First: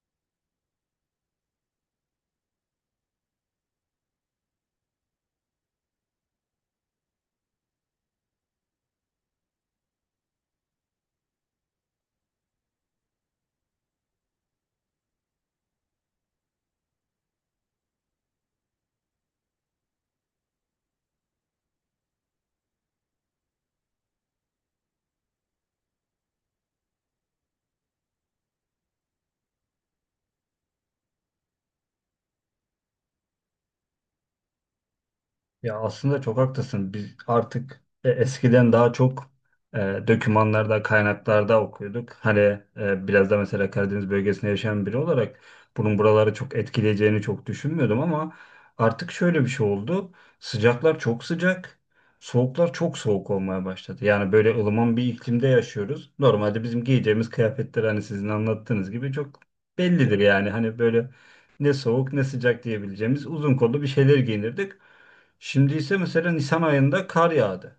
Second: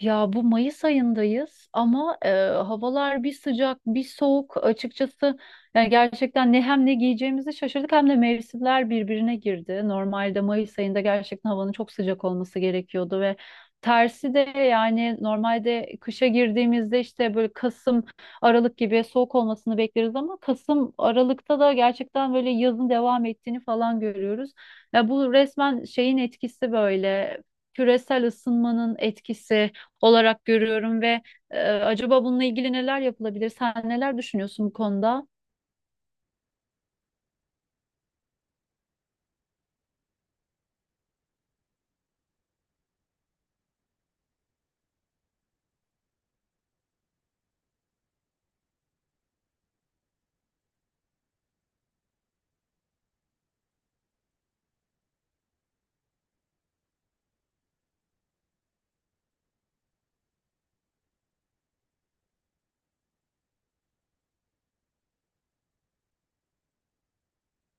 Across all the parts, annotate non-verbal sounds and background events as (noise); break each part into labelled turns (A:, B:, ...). A: Ya bu Mayıs ayındayız ama havalar bir sıcak bir soğuk açıkçası yani gerçekten ne hem ne giyeceğimizi şaşırdık hem de mevsimler birbirine girdi. Normalde Mayıs ayında gerçekten havanın çok sıcak olması gerekiyordu ve tersi de yani normalde kışa girdiğimizde işte böyle Kasım Aralık gibi soğuk olmasını bekleriz ama Kasım Aralık'ta da gerçekten böyle yazın devam ettiğini falan görüyoruz. Ya bu resmen şeyin etkisi böyle küresel ısınmanın etkisi olarak görüyorum ve acaba bununla ilgili neler yapılabilir? Sen neler düşünüyorsun bu konuda?
B: Ya aslında çok haklısın. Biz artık eskiden daha çok e, dokümanlarda, kaynaklarda okuyorduk. Hani biraz da mesela Karadeniz bölgesinde yaşayan biri olarak bunun buraları çok etkileyeceğini çok düşünmüyordum ama artık şöyle bir şey oldu. Sıcaklar çok sıcak, soğuklar çok soğuk olmaya başladı. Yani böyle ılıman bir iklimde yaşıyoruz. Normalde bizim giyeceğimiz kıyafetler hani sizin anlattığınız gibi çok bellidir yani. Hani böyle ne soğuk ne sıcak diyebileceğimiz uzun kollu bir şeyler giyinirdik. Şimdi ise mesela Nisan ayında kar yağdı.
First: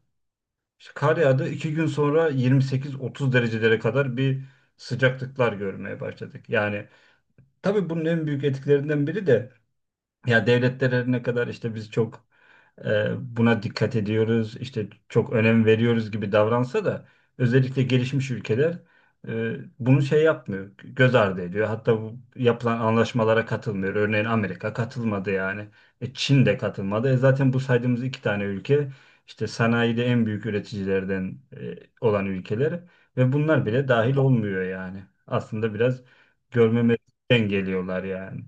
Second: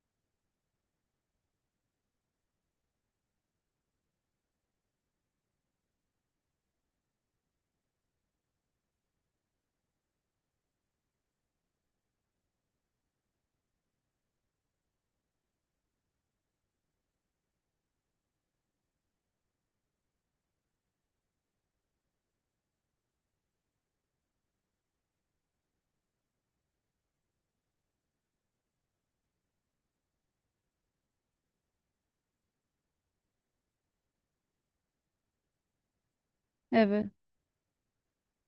B: İşte kar yağdı. 2 gün sonra 28-30 derecelere kadar bir sıcaklıklar görmeye başladık. Yani tabii bunun en büyük etkilerinden biri de ya devletler her ne kadar işte biz çok buna dikkat ediyoruz, işte çok önem veriyoruz gibi davransa da özellikle gelişmiş ülkeler bunu şey yapmıyor, göz ardı ediyor. Hatta bu yapılan anlaşmalara katılmıyor. Örneğin Amerika katılmadı yani. Çin de katılmadı. Zaten bu saydığımız iki tane ülke işte sanayide en büyük üreticilerden olan ülkeler ve bunlar bile dahil olmuyor yani. Aslında biraz
A: Evet.
B: görmemezlikten geliyorlar yani.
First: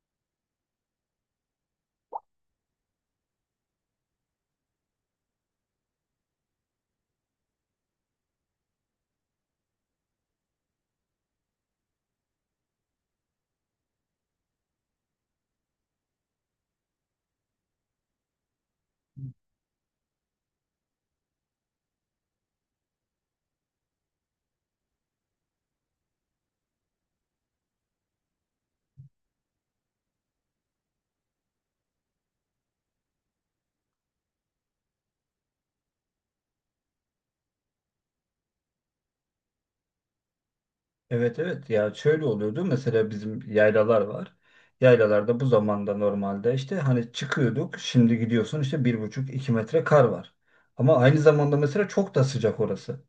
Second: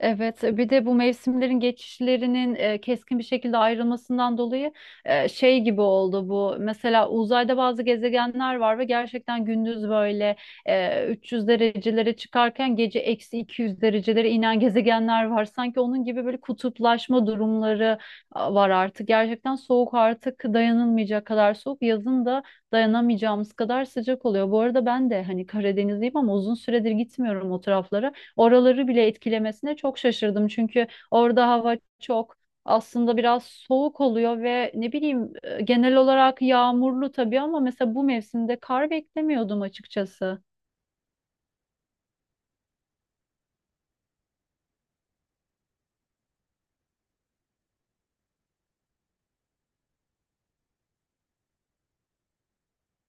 A: Evet, bir de bu mevsimlerin geçişlerinin keskin bir şekilde ayrılmasından dolayı şey gibi oldu bu. Mesela uzayda bazı gezegenler var ve gerçekten gündüz böyle 300 derecelere çıkarken gece eksi 200 derecelere inen gezegenler var. Sanki onun gibi böyle kutuplaşma durumları var artık. Gerçekten soğuk artık dayanılmayacak kadar soğuk. Yazın da dayanamayacağımız kadar sıcak oluyor. Bu arada ben de hani Karadenizliyim ama uzun süredir gitmiyorum o taraflara. Oraları bile etkilemesine çok şaşırdım. Çünkü orada hava çok aslında biraz soğuk oluyor ve ne bileyim genel olarak yağmurlu tabii ama mesela bu mevsimde kar beklemiyordum açıkçası.
B: Evet, evet, ya şöyle oluyordu mesela, bizim yaylalar var. Yaylalarda bu zamanda normalde işte hani çıkıyorduk, şimdi gidiyorsun işte 1,5-2 metre kar var. Ama aynı zamanda mesela çok da sıcak orası.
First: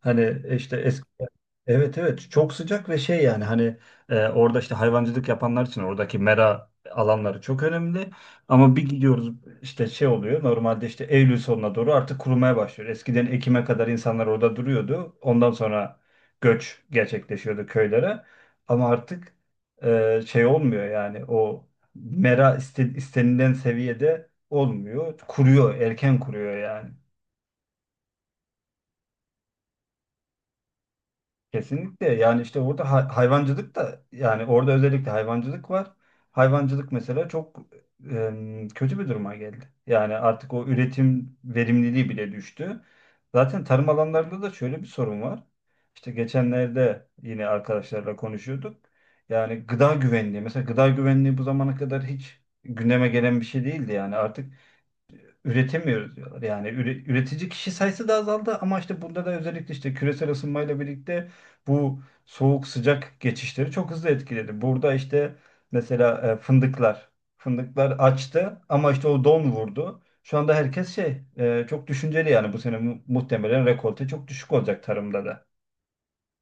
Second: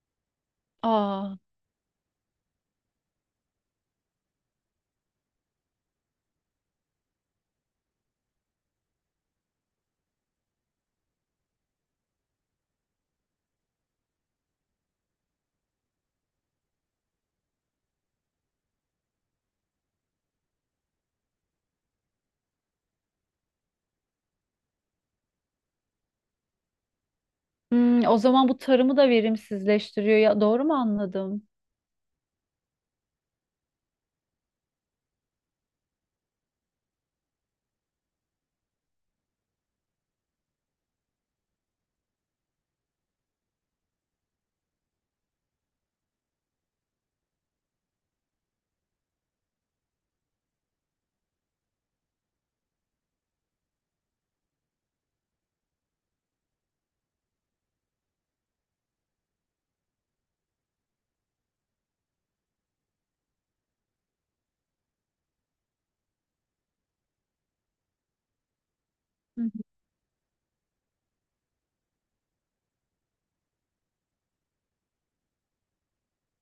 B: Hani işte eski.
A: Aa,
B: Evet, evet, çok sıcak ve şey yani hani orada işte hayvancılık yapanlar için oradaki mera alanları çok önemli. Ama bir gidiyoruz işte şey oluyor, normalde işte Eylül sonuna doğru artık kurumaya başlıyor. Eskiden Ekim'e kadar insanlar orada duruyordu. Ondan sonra göç gerçekleşiyordu köylere. Ama artık şey olmuyor yani, o mera istenilen seviyede olmuyor. Kuruyor, erken kuruyor yani.
A: hmm, o zaman bu tarımı da verimsizleştiriyor ya doğru mu anladım?
B: Kesinlikle, yani işte orada hayvancılık da, yani orada özellikle hayvancılık var. Hayvancılık mesela çok kötü bir duruma geldi. Yani artık o üretim verimliliği bile düştü. Zaten tarım alanlarında da şöyle bir sorun var. İşte geçenlerde yine arkadaşlarla konuşuyorduk. Yani gıda güvenliği, mesela gıda güvenliği bu zamana kadar hiç gündeme gelen bir şey değildi, yani artık üretemiyoruz diyorlar. Yani üretici kişi sayısı da azaldı, ama işte burada da özellikle işte küresel ısınmayla birlikte bu soğuk sıcak geçişleri çok hızlı etkiledi. Burada işte mesela fındıklar fındıklar açtı ama işte o don vurdu. Şu anda herkes şey çok düşünceli yani, bu sene muhtemelen rekolte çok düşük olacak tarımda da.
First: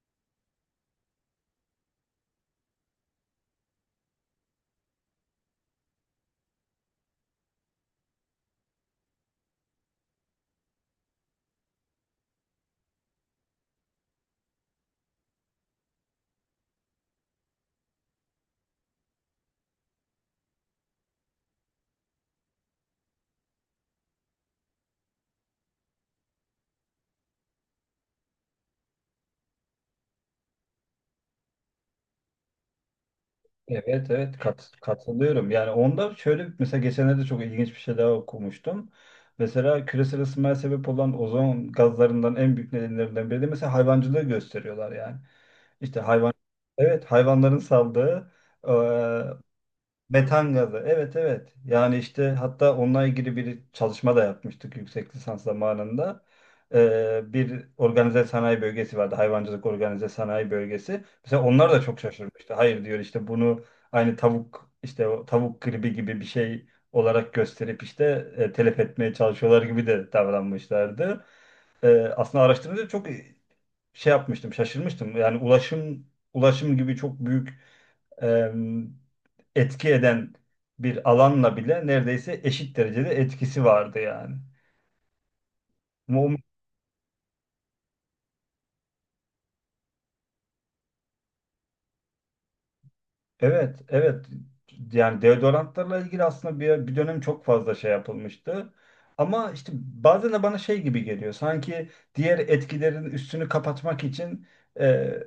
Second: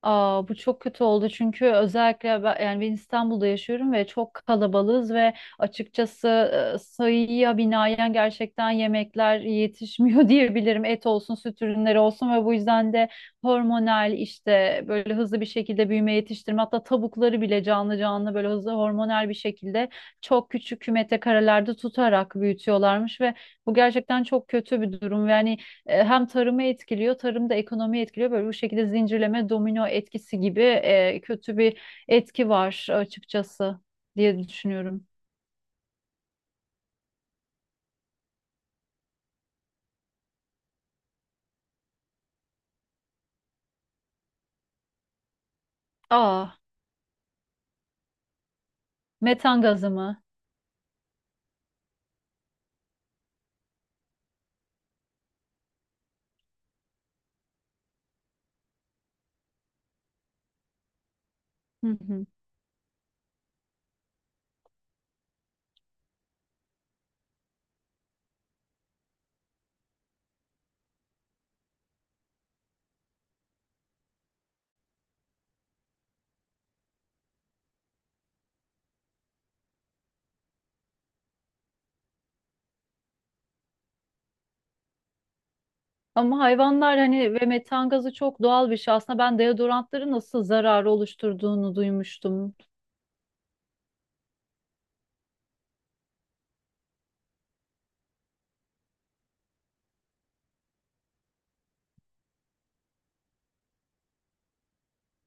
A: Aa, bu çok kötü oldu çünkü özellikle ben, yani ben İstanbul'da yaşıyorum ve çok kalabalığız ve açıkçası sayıya binaen gerçekten yemekler yetişmiyor (laughs) diyebilirim. Et olsun, süt ürünleri olsun ve bu yüzden de hormonal işte böyle hızlı bir şekilde büyüme yetiştirme hatta tavukları bile canlı canlı böyle hızlı hormonal bir şekilde çok küçük kümete karelerde tutarak büyütüyorlarmış ve bu gerçekten çok kötü bir durum. Yani hem tarımı etkiliyor, tarım da ekonomiyi etkiliyor. Böyle bu şekilde zincirleme domino etkisi gibi kötü bir etki var açıkçası
B: Evet, evet,
A: diye düşünüyorum.
B: katılıyorum. Yani onda şöyle, mesela geçenlerde çok ilginç bir şey daha okumuştum. Mesela küresel ısınmaya sebep olan ozon gazlarından en büyük nedenlerinden biri de mesela hayvancılığı gösteriyorlar yani. İşte
A: Aa,
B: evet, hayvanların saldığı
A: metan gazı mı?
B: metan gazı. Evet, evet. Yani işte hatta onunla ilgili bir çalışma da yapmıştık yüksek lisans zamanında. Bir organize sanayi bölgesi vardı. Hayvancılık organize sanayi bölgesi. Mesela onlar da
A: Hı
B: çok
A: hı.
B: şaşırmıştı. Hayır diyor, işte bunu aynı tavuk işte o tavuk gribi gibi bir şey olarak gösterip işte telef etmeye çalışıyorlar gibi de davranmışlardı. Aslında araştırınca çok şey yapmıştım, şaşırmıştım. Yani ulaşım, ulaşım gibi çok büyük e, etki eden bir alanla bile neredeyse eşit derecede etkisi vardı yani. Mu-
A: Ama hayvanlar hani ve metan gazı çok doğal bir şey. Aslında ben deodorantları nasıl zararı oluşturduğunu duymuştum.
B: Evet, evet. Yani deodorantlarla ilgili aslında bir dönem çok fazla şey yapılmıştı. Ama işte bazen de bana şey gibi geliyor. Sanki diğer etkilerin üstünü kapatmak için e,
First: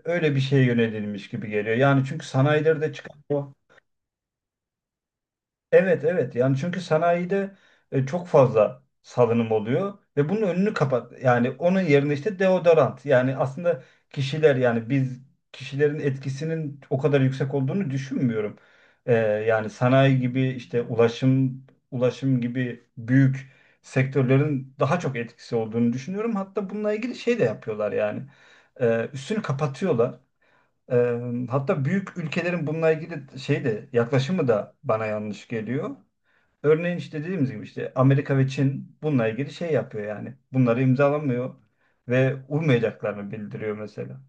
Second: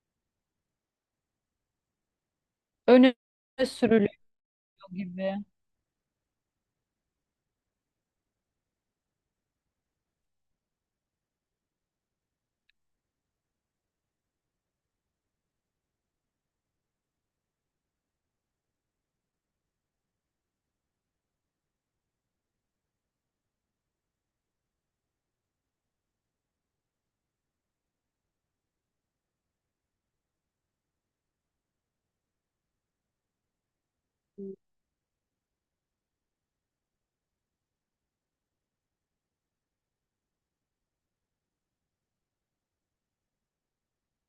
B: öyle bir şeye yönelilmiş gibi geliyor. Yani çünkü sanayilerde
A: Öne
B: çıkan o.
A: sürülüyor gibi.
B: Evet, evet, yani çünkü sanayide çok fazla salınım oluyor ve bunun önünü kapat, yani onun yerine işte deodorant, yani aslında kişiler, yani biz, kişilerin etkisinin o kadar yüksek olduğunu düşünmüyorum. Yani sanayi gibi, işte ulaşım, ulaşım gibi büyük sektörlerin daha çok etkisi olduğunu düşünüyorum. Hatta bununla ilgili şey de yapıyorlar yani. Üstünü kapatıyorlar. E, Hatta büyük ülkelerin bununla ilgili şey de, yaklaşımı da bana yanlış geliyor. Örneğin işte dediğimiz gibi, işte Amerika ve Çin bununla ilgili şey yapıyor yani. Bunları imzalamıyor ve uymayacaklarını bildiriyor mesela.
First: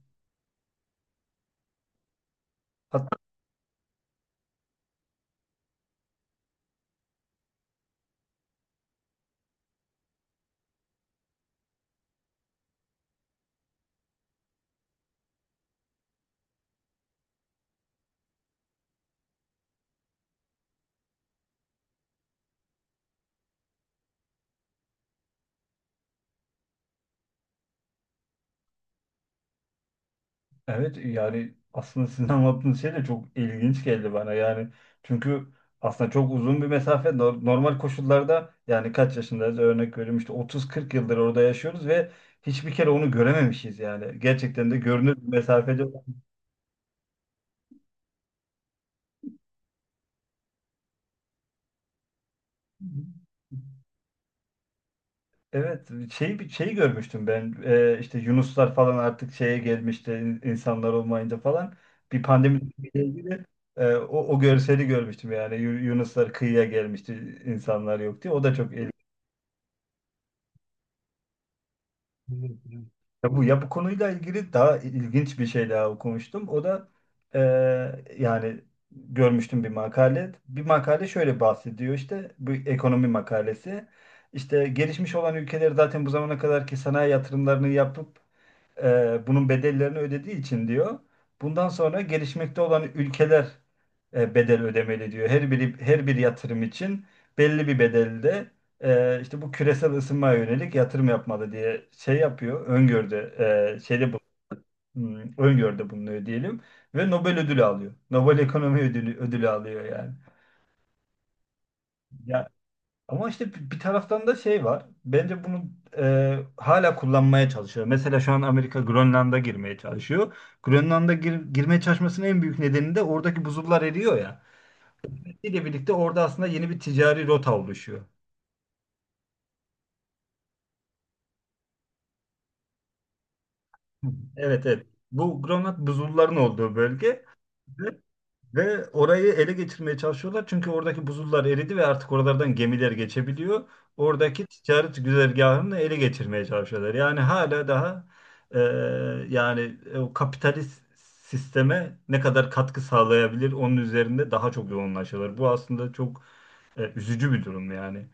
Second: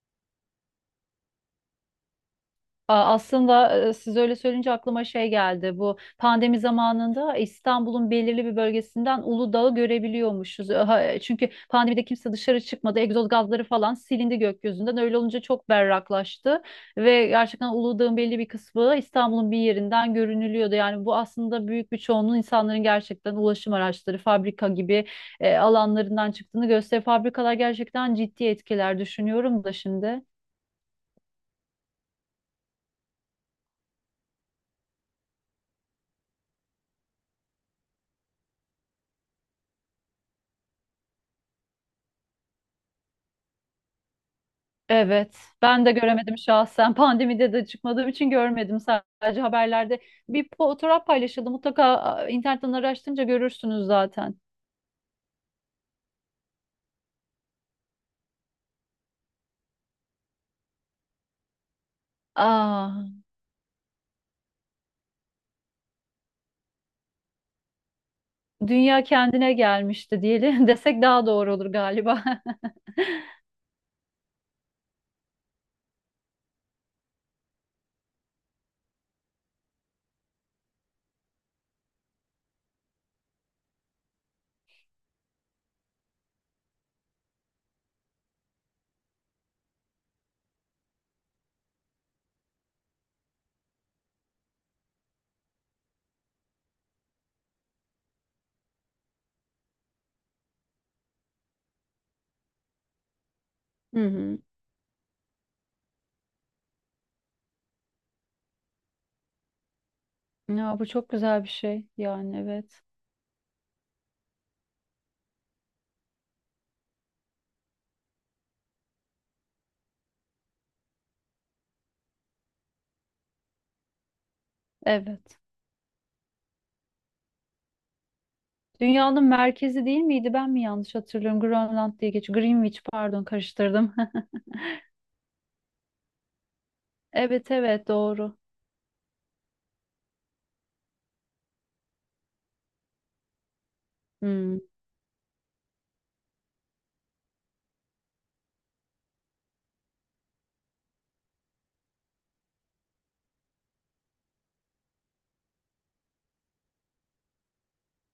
B: Hatta,
A: Aslında siz öyle söyleyince aklıma şey geldi. Bu pandemi zamanında İstanbul'un belirli bir bölgesinden Uludağ'ı görebiliyormuşuz. Ha, çünkü pandemide kimse dışarı çıkmadı. Egzoz gazları falan silindi gökyüzünden. Öyle olunca çok berraklaştı ve gerçekten Uludağ'ın belli bir kısmı İstanbul'un bir yerinden görünülüyordu. Yani bu aslında büyük bir çoğunluğun insanların gerçekten ulaşım araçları, fabrika gibi alanlarından çıktığını gösteriyor. Fabrikalar gerçekten ciddi etkiler düşünüyorum da şimdi.
B: evet, yani aslında sizin (laughs) anlattığınız şey de çok ilginç geldi bana yani. Çünkü aslında çok uzun bir mesafe, normal koşullarda yani kaç yaşındayız, örnek veriyorum işte 30-40 yıldır orada yaşıyoruz ve hiçbir kere onu görememişiz yani. Gerçekten de görünür bir
A: Evet,
B: mesafede.
A: ben de göremedim şahsen. Pandemide de çıkmadığım için görmedim, sadece haberlerde. Bir fotoğraf paylaşıldı. Mutlaka a, internetten araştırınca görürsünüz zaten.
B: Evet, şey, bir şey görmüştüm ben. İşte Yunuslar falan artık şeye gelmişti, insanlar olmayınca falan, bir pandemi ile
A: Aa,
B: ilgili o görseli görmüştüm yani. Yunuslar kıyıya gelmişti insanlar yok diye, o da çok ilginç.
A: dünya kendine gelmişti diyelim (laughs) desek daha doğru olur galiba.
B: Ya bu konuyla ilgili daha ilginç bir şey daha okumuştum o da e, yani görmüştüm bir makale, bir makale şöyle bahsediyor, işte bu ekonomi makalesi. İşte gelişmiş olan ülkeler zaten bu zamana kadarki sanayi yatırımlarını yapıp bunun bedellerini ödediği için diyor. Bundan sonra gelişmekte olan ülkeler bedel ödemeli diyor. Her biri, her bir yatırım için belli bir bedelde işte bu küresel ısınmaya yönelik yatırım yapmalı diye şey yapıyor. Öngördü,
A: (laughs) Hı
B: şeyde bu,
A: hı.
B: öngördü bulunuyor diyelim ve Nobel ödülü alıyor. Nobel Ekonomi Ödülü, ödülü alıyor yani.
A: Ya bu çok güzel bir şey. Yani evet.
B: Ama işte bir taraftan da şey var. Bence bunu hala kullanmaya çalışıyor. Mesela şu an Amerika Grönland'a girmeye çalışıyor. Grönland'a girmeye çalışmasının en büyük nedeni de oradaki buzullar eriyor ya.
A: Evet.
B: İle birlikte orada aslında yeni bir ticari rota oluşuyor.
A: Dünyanın merkezi değil miydi? Ben mi yanlış hatırlıyorum? Grönland diye geçiyor. Greenwich, pardon, karıştırdım. (laughs)
B: Evet, evet. Bu Grönland, buzulların olduğu bölge.
A: Evet evet doğru.
B: Ve orayı ele geçirmeye çalışıyorlar. Çünkü oradaki buzullar eridi ve artık oralardan gemiler geçebiliyor. Oradaki
A: Hı.
B: ticaret güzergahını ele geçirmeye çalışıyorlar. Yani hala daha e, yani o kapitalist sisteme ne kadar katkı sağlayabilir onun üzerinde daha çok yoğunlaşıyorlar. Bu aslında çok üzücü bir durum yani.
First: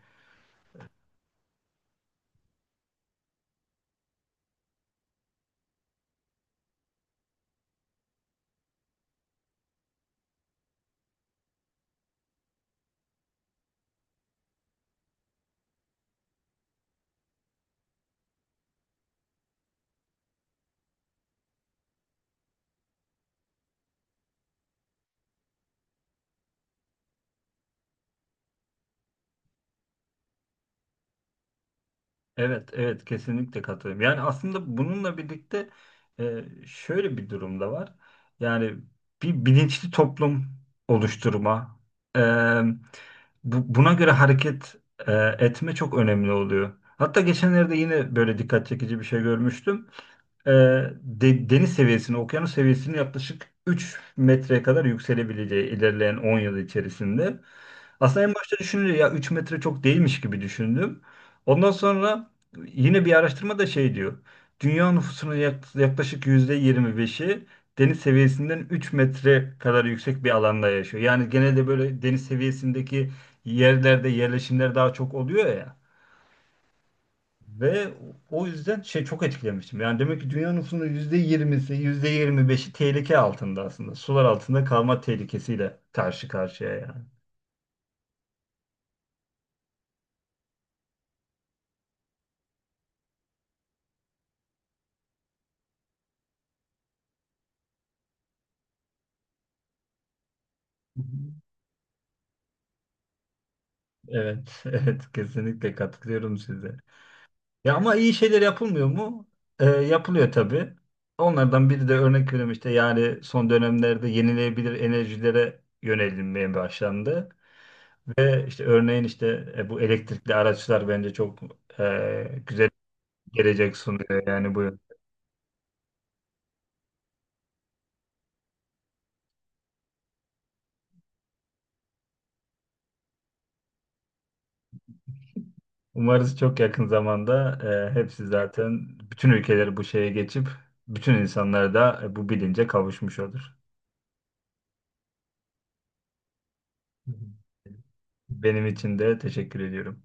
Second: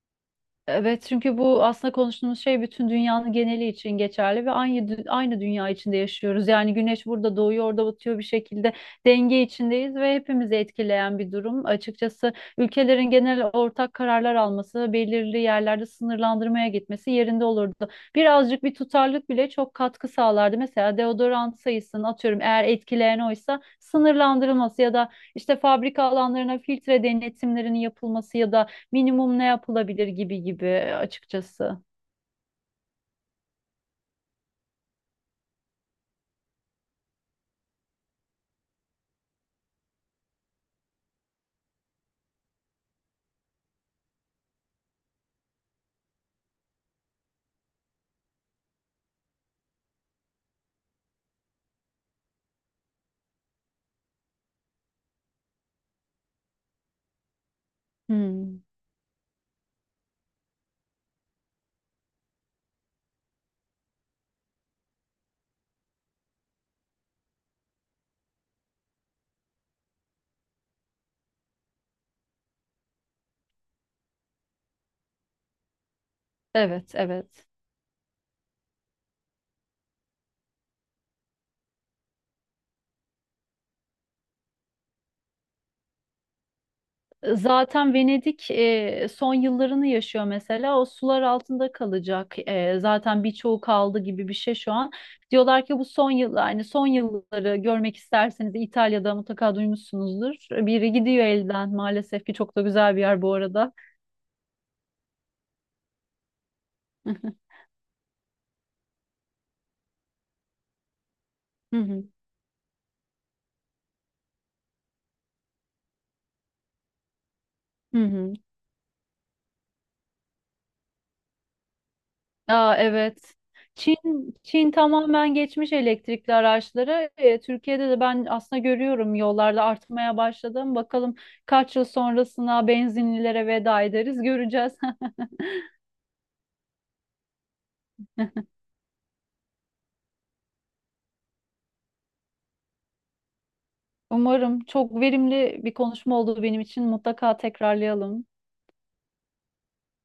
A: Evet, çünkü bu aslında konuştuğumuz şey bütün dünyanın geneli için geçerli ve aynı aynı dünya içinde yaşıyoruz. Yani güneş burada doğuyor, orada batıyor, bir şekilde denge içindeyiz ve hepimizi etkileyen bir durum. Açıkçası ülkelerin genel ortak kararlar alması, belirli yerlerde sınırlandırmaya gitmesi yerinde olurdu. Birazcık bir tutarlılık bile çok katkı sağlardı. Mesela deodorant sayısını atıyorum, eğer etkileyen oysa sınırlandırılması ya da işte fabrika alanlarına filtre denetimlerinin yapılması ya da minimum ne yapılabilir gibi gibi açıkçası.
B: Evet, evet, kesinlikle katılıyorum. Yani aslında bununla birlikte şöyle bir durum da var. Yani bir bilinçli toplum oluşturma, e, buna göre hareket e, etme çok önemli oluyor. Hatta geçenlerde yine böyle dikkat çekici bir şey görmüştüm. E, Deniz seviyesini, okyanus seviyesini yaklaşık 3 metreye kadar yükselebileceği ilerleyen 10 yıl içerisinde. Aslında en başta
A: Hmm.
B: düşününce, ya 3 metre çok değilmiş gibi düşündüm. Ondan sonra yine bir araştırma da şey diyor. Dünya nüfusunun yaklaşık %25'i deniz seviyesinden 3 metre kadar yüksek bir alanda yaşıyor. Yani genelde böyle deniz seviyesindeki yerlerde yerleşimler daha çok oluyor ya.
A: Evet, evet.
B: Ve o yüzden şey, çok etkilemiştim. Yani demek ki dünya nüfusunun yüzde yirmisi, yüzde yirmi beşi tehlike altında aslında. Sular altında kalma tehlikesiyle karşı karşıya yani.
A: Zaten Venedik son yıllarını yaşıyor mesela. O sular altında kalacak. E, zaten birçoğu kaldı gibi bir şey şu an. Diyorlar ki bu son yıl, yani son yılları görmek isterseniz İtalya'da mutlaka duymuşsunuzdur. Biri gidiyor elden maalesef ki, çok da güzel bir yer bu arada.
B: Evet, (laughs) evet, kesinlikle katılıyorum size.
A: (laughs)
B: Ya ama iyi şeyler yapılmıyor mu? Yapılıyor tabii. Onlardan
A: Hı
B: biri de,
A: hı,
B: örnek veriyorum işte, yani son dönemlerde yenilenebilir enerjilere yönelinmeye başlandı.
A: hı hı.
B: Ve işte örneğin işte bu elektrikli araçlar bence çok güzel
A: Aa,
B: bir
A: evet.
B: gelecek sunuyor
A: Çin
B: yani
A: Çin
B: bu.
A: tamamen geçmiş elektrikli araçlara. Türkiye'de de ben aslında görüyorum, yollarda artmaya başladım. Bakalım kaç yıl sonrasına benzinlilere veda ederiz, göreceğiz. (laughs)
B: Umarız çok yakın zamanda hepsi, zaten bütün ülkeler bu şeye geçip bütün insanlar da bu bilince kavuşmuş olur.
A: Umarım çok verimli bir konuşma oldu benim için.
B: Hı
A: Mutlaka
B: hı.
A: tekrarlayalım.
B: Benim için de teşekkür ediyorum.